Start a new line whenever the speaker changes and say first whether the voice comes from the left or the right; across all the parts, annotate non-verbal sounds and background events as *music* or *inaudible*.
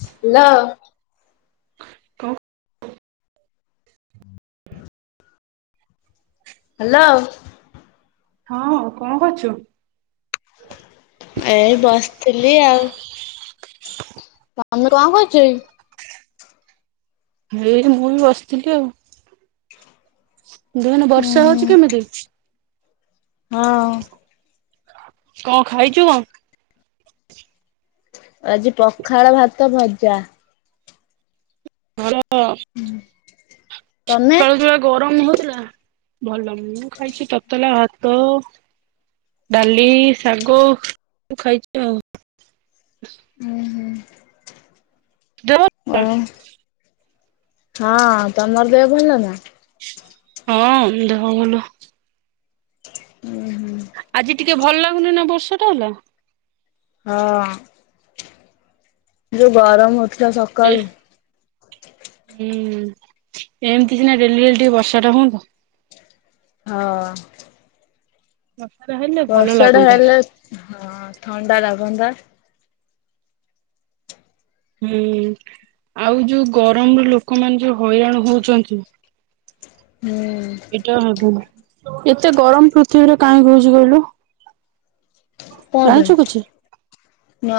left: Hello.
right: ଙ୍କ
left: hello.
right: ହଁ କଣ କରୁଚୁ?
left: ଏଇ ବସିଥିଲି ଆଉ।
right: *inaudible*
left: ତମେ କଣ କରୁଚ କି?
right: ଏଇ ମୁଁ ବି ବସିଥିଲି ଆଉ। ଦୁହେନ
left: ଉୁଁ
right: ବର୍ଷା
left: ହୁଁ
right: ହଉଛି କେମିତି?
left: ହଁ।
right: କଣ ଖାଇଛୁ କଣ?
left: ଆଜି ପଖାଳ ଭାତ ଭଜା।
right: ଭଜା ଆଉ କ।
left: ତମେ?
right: ସକାଳୁ ଯଉ ଭଳିଆ ଗରମ ହଉଥିଲା ଭଲ ମୁଁ ଖାଇଛି ତତଲା ଭାତ। ଡାଲି, ଶାଗ ସବୁ ଖାଇଛୁ ଆଉ
left: ହଁ
right: ଦୁ
left: ହୁଁ।
right: *unintelligible*
left: ହଁ, ତମର ଦେହ ଭଲ ନା?
right: ହଁ ଦେହ ଭଲ।
left: ହୁଁ ହୁଁ।
right: ଆଜି ଟିକେ ଭଲ ଲାଗୁନି ନା ବର୍ଷା ଟା ହେଲା।
left: ହଁ ଯୋଉ ଗରମ ହଉଥିଲା
right: ଏ
left: ସକାଳୁ
right: ହୁଁ। ଏମିତି ସିନା ଡେଲି ଡଲି ଟିକେ ବର୍ଷା ଟା ହୁଅନ୍ତା।
left: ହଁ
right: ବର୍ଷା ଟା ହେଲେ ଭଲ
left: ବର୍ଷା ଟା
right: ଲାଗନ୍ତା।
left: ହେଲେ, ହଁ ଥଣ୍ଡା ଲାଗନ୍ତା।
right: ହୁଁ, ଆଉ ଯୋଉ ଗରମ ର ଲୋକମାନେ ଯୋଉ ହଇରାଣ ହଉଛନ୍ତି।
left: ହୁଁ
right: ଏଇଟା ହେବନି, ଏତେ ଗରମ ପୃଥିବୀରେ କାହିଁ କହୁଛି କହିଲୁ?
left: କଣ ପାଇଁ
right: ଜାଣିଛୁ କିଛି?
left: ନା।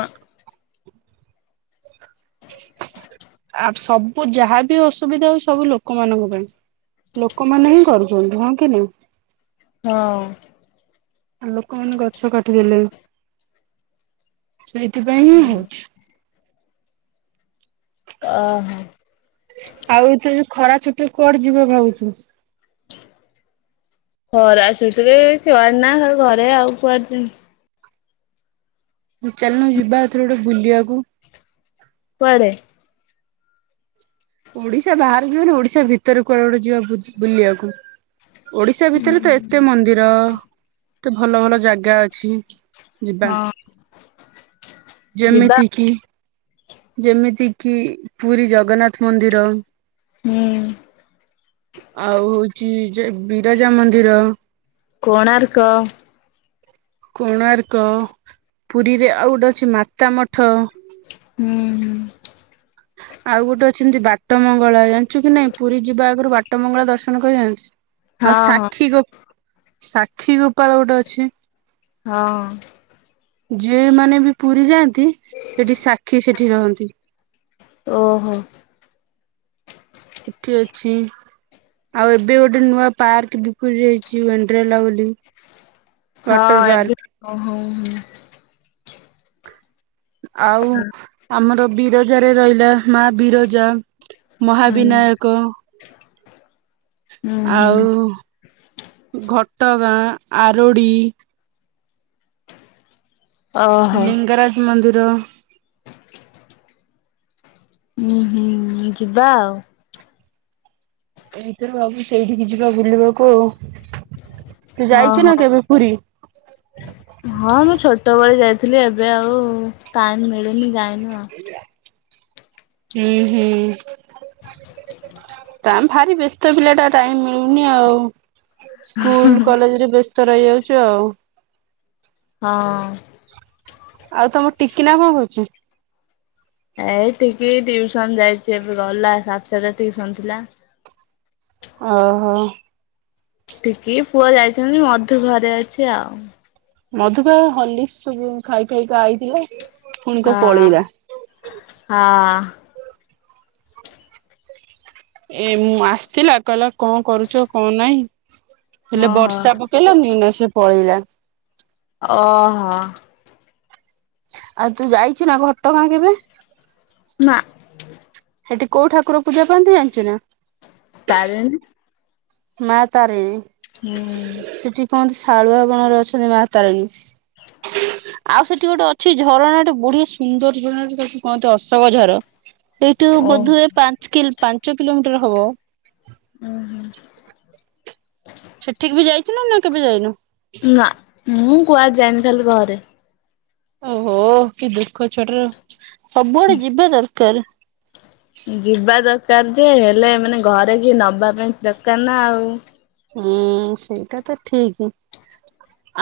right: ଆ, ସବୁ ଯାହାବି ଅସୁବିଧା ହଉଛି, ସବୁ ଲୋକମାନଙ୍କ ପାଇଁ ଲୋକମାନେ ହିଁ କରୁଛନ୍ତି, ହଁ କି ନା
left: ହଁ।
right: ଆଉ ଲୋକମାନେ ଗଛ କାଟିଦଲେ। ସେଇଥିପାଇଁ ହିଁ
left: ହୁଁ।
right: ହଉଛି
left: ଓ ହୋ।
right: ଆଉ ତ ଖରା ଛୁଟି, କୁଆଡେ ଯିବ ଭାବୁଛୁ?
left: ଖରା ଆସୁରେ ଛୁଆର ନା ଘରେ ଆଉ କୁଆଡେ?
right: ମୁଁ ଚାଲନୁ ଯିବାଥରେ ଗୋଟେ ବୁଲିବାକୁ।
left: ପରେ *unintelligible*
right: ଓଡିଶା ବାହାରେ ଯିବା ନି, ଓଡିଶା ଭିତରେ କୁଆଡେ ଗୋଟେ ଯିବା ବୁଲିବାକୁ ଓଡିଶା ଭିତରେ ତ, ଏତେ ମନ୍ଦିର, ଏତେ ଭଲ ଭଲ ଜାଗା ଅଛି। ଯିବା।
left: ହଁ। ଯିବା
right: ଯେମିତି କିି, ଯେମିତି କିି ପୁରୀ ଜଗନ୍ନାଥ ମନ୍ଦିର।
left: ହୁଁ
right: ଆଉ ହଉଛି, ଯେ- ବିରାଜା ମନ୍ଦିର।
left: କୋଣାର୍କ।
right: କୋଣାର୍କ, ପୁରୀରେ ଆଉ ଗୋଟେ ଅଛି, ମାତା ମଠ
left: ହୁଁ ହୁଁ।
right: ଆଉ ଗୋଟେ ଅଛନ୍ତି, ବାଟ ମଙ୍ଗଳା, ଜାଣିଛୁ କି ନାଇଁ ପୁରୀ ଯିବା ଆଗରୁ ବାଟ ମଙ୍ଗଳା ଦର୍ଶନ କରି ଯାଆନ୍ତି। ଆଉ
left: ହଁ
right: ସାକ୍ଷୀ ଗୋ, ସାକ୍ଷୀ ଗୋପାଳ ଗୋଟେ ଅଛି।
left: ହଁ।
right: ଯିଏ ମାନେ ବି ପୁରୀ ଯାଆନ୍ତି ସେଠି ସାକ୍ଷୀ ସେଠି ରହନ୍ତି।
left: ଓହୋ
right: ସେଠି ଅଛି। ଆଉ ଏବେ ଗୋଟେ ନୂଆ ପାର୍କ ବି *unintelligible* ପ ଯାଇଛିଣ୍ଡଲା ବୋଲି
left: ହଁ,
right: ୱାଟର
left: ଏବେ
right: ପାର୍କ
left: ହ ହ,
right: ଆଉ, ଆମର ବିରଜାରେ ରହିଲା ମା ବିରଜା,
left: ହୁଁ
right: ମହାବିନାୟକ।
left: ହୁଁ ହୁଁ
right: ଆଉ ଘଟ ଟ ଗାଁ, ଆରୋଡ଼ି।
left: ଓହୋ
right: ଲିଙ୍ଗରାଜ ମନ୍ଦିର।
left: ଉୁଁ, ହୁଁ, ଯିବା ଆଉ
right: ଏଇଥରେ ଭାବୁଛି ସେଇଠିକି ଯିବା ବୁଲିବାକୁ ଆଉ। ତୁ
left: ହଁ
right: ଯାଇଛୁ ନା
left: ହୋ
right: କେବେ ପୁରୀ?
left: ହଁ ମୁଁ ଛୋଟବେଳେ ଯାଇଥିଲି। ଆଥିଲି ଏବେ ଆଉ ଟାଇମ ମିଳେନି ଯାଇନୁ ଆଉ।
right: ହୁଁ ହୁଁ।
left: *inaudible*
right: ଟା ଭାରି ବ୍ୟସ୍ତ ପିଲା ଟା ଟାଇମ ମିଳୁନି ଆଉ। ସ୍କୁଲ କଲେଜ ରେ ବ୍ୟସ୍ତ ରହିଯାଉଚୁ ଆଉ।
left: ହଁ।
right: ଆଉ ତମ ଟିକିନା କଣ କରୁଚି?
left: ଏ ଟି କି ଟିଉସନ ଯାଇଚି, ଏବେ ଗଲା ସାତଟା ଟିଉସନ ଥିଲା।
right: ଓହୋ।
left: ଟିକେ ପୁଅ ଯାଇଚନ୍ତି ମଧୁ ଘରେ ଅଛି ଆଉ।
right: ମଧୁକା ହଲିସ୍କ ସବୁ ଖାଇ ଖାଇକା ଆଇଥିଲେ।
left: ହଁ ହଁ।
right: ଏ ମୁଁ ଆସିଥିଲା କହିଲା କଣ କରୁଚ କଣ ନାଇଁ?
left: ହଁ
right: ହେଲେ
left: ଓହୋ
right: ବର୍ଷା ପକେଇଲାନି ନା ସେ ପଳେଇଲା।
left: ଓହୋ।
right: ଆଉ ତୁ ଯାଇଚୁ ନା ଘଟଗାଁ କେବେ?
left: ନା।
right: ସେଠି କୋଉ ଠାକୁର ପୂଜା ପାଆନ୍ତି ଜାଣିଚୁ ନା?
left: ତାରିଣୀ।
right: ମା ତାରିଣି।
left: ହୁଁ।
right: କହନ୍ତି ଶାଳୁଆ ବଣରେ ଅଛନ୍ତି ମା ତାରିଣୀ। ଆଉ ସେଠି ଗୋଟେ ଅଛି ଝରଣା ଗଟେ ବଢିଆ ସୁନ୍ଦର ଝରଣାଟେ କହନ୍ତି ଅଶୋକ ଝର। ଏଠୁ
left: ଓ
right: ବୋଧହୁଏ ପାଞ୍ଚ କି ପାଞ୍ଚ କିଲୋମିଟର ହବ।
left: ଉ ହୁଁ।
right: ସେଠିକି ବି ଯାଇଥିଲ ନା କେବେ ଯାଇନ?
left: ନା ମୁଁ କୁଆଡେ ଜାଏନି ଖାଲି ଘରେ।
right: ଓହୋ କି ଦୁଃଖ ଛୁଆଟାର। ସବୁଆଡେ ଯିବା ଦରକାର।
left: କାର୍ଯ୍ୟ ହେଲେ ମାନେ ଘରେ କିଏ ନବା ପାଇଁ ଦରକାର ନା ଆଉ।
right: ହୁଁ ସେଇଟା ତ ଠିକ।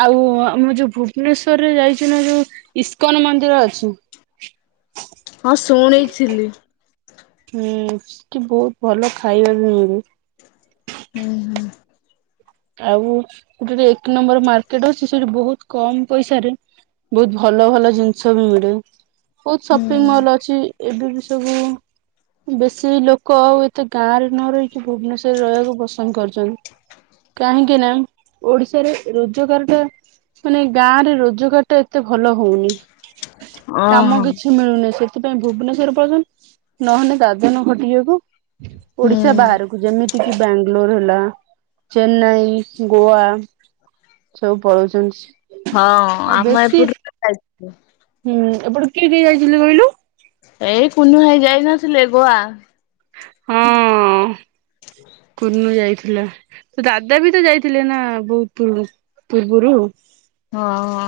right: ଆଉ ମୁ ଯଉ ଭୁବନେଶ୍ଵରରେ ଯାଇଛୁ ନା ଯଉ ଇସ୍କନ ମନ୍ଦିର ଅଛି। *inaudible*
left: ହଁ ଶୁଣିଥିଲି।
right: ହୁଁ କି ବହୁତ ଭଲ ଖାଇବାକୁ ବି ମିଳେ।
left: ହୁଁ ହୁଁ।
right: ଆଉ ଗୋଟେ ଏକ ନମ୍ବର ମାର୍କେଟ ଅଛି, ସେଠି ବହୁତ କମ ପଇସାରେ ବହୁତ ଭଲ ଭଲ ଜିନିଷ ବି ମିଳେ ବହୁତ ସପିଙ୍ଗ
left: ହୁଁ।
right: ମଲ ଅଛି ଏବେ ବି ସବୁ ବେଶୀ ଲୋକ ଆଉ ଏତେ ଗାଁରେ ନ ରହିକି ଭୁବନେଶ୍ଵରରେ ରହିବାକୁ ପସନ୍ଦ କରୁଚନ୍ତି।
left: *inaudible*
right: କାହିଁକି ନା ଓଡିଶାରେ ରୋଜଗାର ଟା ମାନେ ଗାଁରେ ରୋଜଗାର ଟା ଏତେ ଭଲ ହଉନି। କାମ
left: ଓହୋ
right: କିଛି ମିଳୁନି ସେ ଥିପାଇଁ ଭୁବନେଶ୍ଵର ପର୍ଯ୍ୟନ୍ତ ନହେଲେ ଦାଦନ ଖଟିବାକୁ
left: ହୁଁ
right: ଓଡିଶା ବାହାରକୁ ଯେମିତିକି ବାଙ୍ଗଲୋର ହେଲା ଚେନ୍ନାଇ, ଗୋଆ ସବୁ ପଳଉଚନ୍ତି।
left: ହଁ ଆମ ଏପଟୁ ତଯାଇଥିଲେ।
right: ହୁଁ ଏପଟୁ କିଏ କିଏ ଯାଇଥିଲେ କହିଲୁ?
left: ଏଇ କୁନୁ ଭାଇ ଯାଇନଥିଲେ ଗୋଆ।
right: ହଁ *inaudible* କୁନୁ ଯାଇଥିଲା। ତ ଦାଦା ବି ତ ଯାଇଥିଲେ ନା ବହୁତ ପୂର୍ବରୁ
left: ହଁ ହଁ।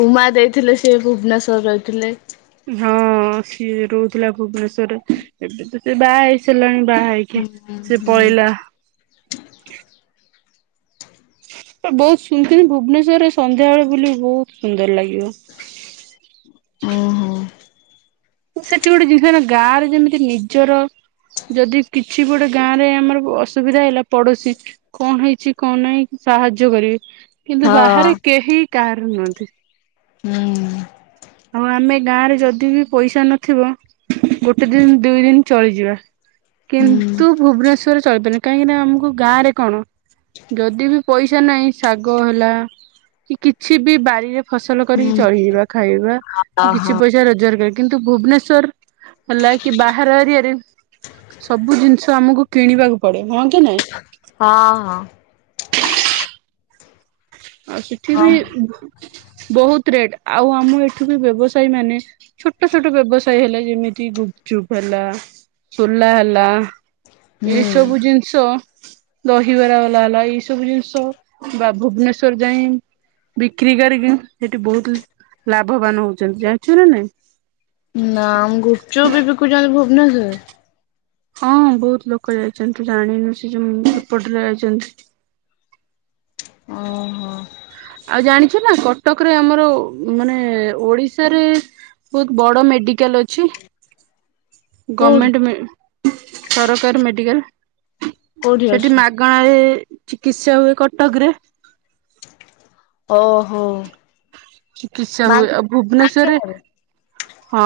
left: ଉମା ଯାଇଥିଲେ ସିଏ ଭୁବନେଶ୍ଵରରେ ରହିଥିଲେ।
right: ହଁ ସିଏ ରହୁଥିଲା ଭୁବନେଶ୍ଵରରେ ଏବେ ତ ସେ ବାହା ହେଇସାରିଲାଣି। ବାହାହେଇକି
left: ହୁଁ
right: ସେ
left: ହୁଁ।
right: ପଳେଇଲା। *inaudible* ବହୁତ ସୁନ୍ଦର ଭୁବନେଶ୍ଵରରେ ସନ୍ଧ୍ୟାବେଳେ ବୁଲିବୁ ବହୁତ ସୁନ୍ଦର ଲାଗେ। ଉଁ *inaudible*
left: ଓହୋ
right: ସେଠି ଗୋଟେ ଜିନିଷ ହେଲା ଗାଁରେ ଯେମିତି ନିଜର ଯଦି କିଛି ଗୋଟେ ଗାଁରେ ଆମର ଅସୁବିଧା ହେଲା ପଡୋଶୀ କଣ ହେଇଛି କଣ ନାହିଁ ସାହାଯ୍ୟ କରିବେ କିନ୍ତୁ ବାହାରେ
left: ହଁ।
right: କେହି କାହାରି ନୁହଁନ୍ତି।
left: ହୁଁ ମ୍ ମ୍। *inaudible*
right: ଗାଁରେ ଯଦି ବି ପଇସା ନଥିବ ଗୋଟେ ଦିନ ଦୁଇ ଦିନ ଚଳିଯିବା।
left: ହୁଁ
right: କିନ୍ତୁ ଭୁବନେଶ୍ଵରରେ ଚଳିପାରିବାନି କାହିଁକି ନା ଆମକୁ ଗାଁରେ କଣ ଯଦି ବି ପଇସା ନାହିଁ ଶାଗ ହେଲା କି କିଛି ବି ବାରିରେ ଫସଲ କରିକି
left: ହୁଁ
right: ଚଳିଯିବା ଖାଇବା କି କିଛି
left: ଓହୋ
right: ପଇସା ରୋଜଗାର କରି କିନ୍ତୁ ଭୁବନେଶ୍ଵର ହେଲା କି ବାହାର ଏରିଆରେ ସବୁ ଜିନିଷ ଆମକୁ କିଣିବାକୁ ପଡେ। ହଁ କି ନାଇଁ?
left: ହଁ ହଁ। *inaudible*
right: ଆଉ ସେଠି
left: ହଁ
right: ବି ବହୁତ ରେଟ ଆଉ ଆମ ଏଠୁବି ବ୍ୟବସାୟୀ ମାନେ ଛୋଟ ଛୋଟ ବ୍ୟବସାୟୀ ହେଲେ ଯେମିତି ଗୁ ପଚୁପ୍ ହେଲା ସୋଲା ହେଲା ଏଇ
left: ହୁଁ
right: ସବୁ ଜିନିଷ ଦହିବରା ବାଲା ହେଲା ଏଇସବୁ ଜିନିଷ ବା ଭୁବନେଶ୍ଵର ଯାଏଁ ବିକ୍ରି କରିକି ସେଠି ବହୁତ ଲାଭବାନ ହୋଉଛନ୍ତି ଜଣିଛୁ ନା ନାଇଁ?
left: ନାଁ ଗୁପ୍ ଚୁପ୍ ବି ବିକୁଛନ୍ତି ଭୁବନେଶ୍ୱରରେ?
right: ହଁ ବହୁତ ଲୋକ ଯାଇଛନ୍ତି ତୁ ଜାଣିନୁ ସେ ଯୋଉ ଏପଟରେ ଯାଇଛନ୍ତି। *inaudible*
left: ଓହୋ।
right: ଆଉ ଜାଣିଛୁ ନା କଟକରେ ଆମର ମାନେ ଓଡିଶାରେ ବହୁତ ବଡ଼ ମେଡିକାଲ୍ ଅଛି।
left: କୋଉଠି
right: ଗମେଣ୍ଟେ ସରକାରୀ ମେଡିକାଲ୍
left: କୋଉଠି
right: ସେଠି
left: ଅଛି
right: ମାଗଣାରେ ଚିକିତ୍ସା ହୁଏ। କଟକରେ
left: ଓହୋ।
right: ଚିକିତ୍ସା
left: ମା
right: ହୁଏ ଆଉ ଭୁବନେଶ୍ଵରରେ
left: ମାଗଣାରେ
right: ହଁ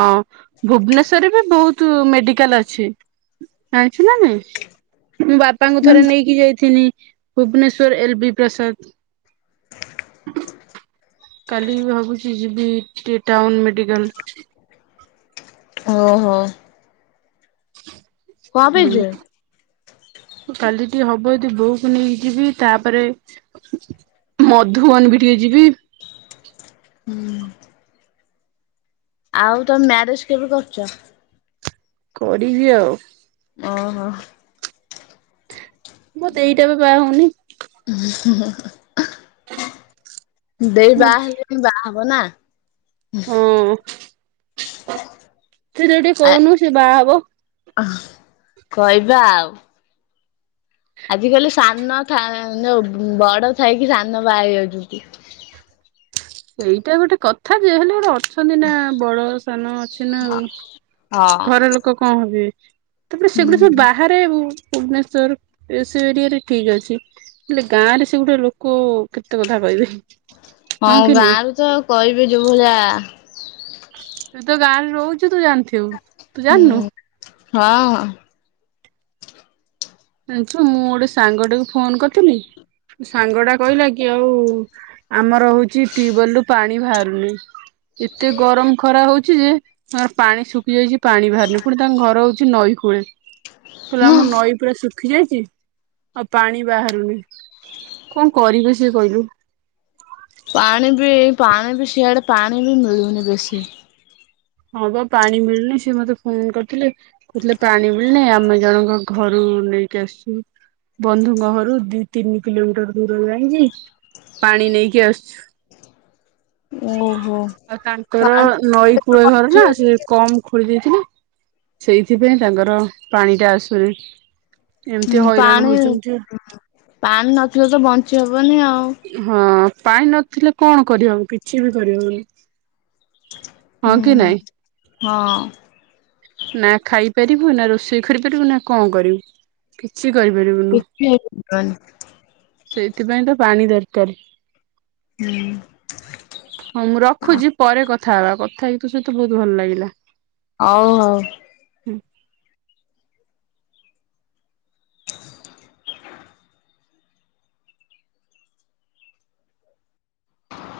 right: ଭୁବନେଶ୍ଵରରେ ବି ବହୁତ ମେଡିକାଲ୍ ଅଛି। ଯାଇଛୁ ନା ନାଇଁ? ମୁଁ ବାପାଙ୍କୁ ଥରେ ନେଇକି ଯାଇଥିଲି ଭୁବନେଶ୍ଵର ଏଲ ବି ପ୍ରସାଦ। କାଲି ଭାବୁଛି ଯିବି ଟିକେ ଟାଉନ ମେଡିକାଲ୍।
left: ଓହୋ।
right: ହ *inaudible*
left: କଣ ପାଇଁ ଯିବ?
right: କାଲି ଟିକେ ହବ ଜଦି ବୋଉକୁ ନେଇକି ଯିବି ତାପରେ ମଧୁବନ ବି ଟିକେ ଯିବା।
left: ଉଁମ୍। ଆଉ ତମେ ମ୍ୟାରେଜ କେବେ କରୁଛ?
right: କଡିବି ଆଉ
left: ଓହୋ।
right: ମତେ ଏଇଟା ବା ବାହା ହୋଉନ।
left: ଦେଇ ବାହା ହେଲେ ବାହା ହବ ନା ଉହୁଁ। *inaudible*
right: ଥିରିକି ଟିକେ କହୁନୁ ସେ ବାହା ହବ।
left: ଅଁ କହିବା ଆଉ। ଆଜି କାଲି ସାନ ଥାଇ ଯଉ ବଡ ଥାଇକି ସାନ ବାହାହେଇ ଯାଉଛନ୍ତି।
right: ଏଇଟା ଗୋଟେ କଥା ଯେ ହେଲେ ଅଟ ଅଛନ୍ତି ନା ବଡ ସାନ ଅଛି ନା ଆଉ
left: ହଁ
right: ଘର ଲୋକ କଣ ହେବେ? ତାପରେ ସେଗୁଡା ସବୁ
left: ହୁଁ
right: ବାହାରେ ବୁ ଭୁବନେଶ୍ଵର ଏ ସେ ଏରିଆରେ ଠିକ ଅଛି ହେଲେ ଗାଁ ରେ ସେ ଗୋଟେ ଲୋକ କେତେ କଥା କହିବେ?
left: ହଁ
right: କି
left: ଗାଁ
right: ନାଇଁ
left: ରେ ତ କହିବେ ଯୋଉ ଭଳିଆ
right: ତୁ ତ ଗାଁ ରେ ରହୁଛୁ ତୁ ଜାଣିଥିବୁ ତୁ
left: ହୁଁ
right: ଜାଣିନୁ?
left: ହଁ।
right: ଜାଣିଛୁ ମୁଁ ଗୋଟେ ସାଙ୍ଗ ଟାକୁ ଫୋନ କରିଥିଲି ସାଙ୍ଗ ଟା କହିଲା କି ଆଉ ଆମର ହଉଛି ଟ୍ୟୁବେଲ ରୁ ପାଣି ବାହାରୁନି। ଏତେ ଗରମ ଖରା ହଉଛି ଯେ ପାଣି ଶୁଖି ଯାଇଛି। ପାଣି ବାହାରୁନି ପୁଣି ତାଙ୍କ ଘର ହଉଛି ନଈ କୂଳେ କହିଲା
left: ହଁ
right: ଆମ ନଈ ପୂୁରା ସୁଖ ସୁଖି ଯାଇଛି ଆଉ ପାଣି ବାହାରୁନି କଣ କରିବେ ସେ କହିଲୁ?
left: ପାଣି ବି ପାଣି ବି ସିଆଡେ ପାଣି ବି ମିଳୁନି ବେଶି?
right: ହଁ ବା ପାଣି ମିଳୁନି ସେ ମତେ ଫୋନ କରିଥିଲେ କହୁଥିଲେ ପାଣି ମିଳୁନି ଆମେ ଜଣଙ୍କ ଘରୁ ନେଇକି ଆସୁଛୁ। ବନ୍ଧୁଙ୍କ ଘରୁ ଦି ତିନି କିଲୋମିଟର ଦୂରରୁ ଯାଇକି ପାଣି ନେଇକି ଆସୁଛୁ।
left: ଓହୋ।
right: ଆଉ ତାଙ୍କର
left: ପାଣି
right: ନଈ କୂଳେ ଘର ନା ସେ କମ ଖୋଳି ଦେଇ ସେଇଥିପାଇଁ ତାଙ୍କର ପାଣି ଟା ଆସୁନି। ଏମିତି
left: ହୁଁ
right: ହଇରାଣ
left: ପାଣି
right: ହଉଛନ୍ତି।
left: ପାଣି ନଥିଲେ ତ ବଞ୍ଚି ହବନି ଆଉ।
right: ହଁ ପାଣି ନଥିଲେ କଣ କରିହବ କିଛି ବି କରିହବନି। ହଁ କି
left: ହୁଁ।
right: ନାହିଁ?
left: ହଁ।
right: ନା ଖାଇପାରିବୁ ନା ରୋଷେଇ କରିପାରିବୁ ନା କଣ କରିବୁ କିଛି କରିପାରିବୁନୁ
left: କିଛି ହେଇପାରିବନି
right: ସେଇଥିପାଇଁ ତ ପାଣି ଦରକାର
left: ହୁଁ
right: ହଁ ମୁଁ ରଖୁଛି ପରେ କଥା କଥା ହେବା କଥା ହେଇ ତ ସହିତ ବହୁତ ଭଲ ଲାଗିଲା।
left: ହଉ ଆଉ।
right: ହୁଁ।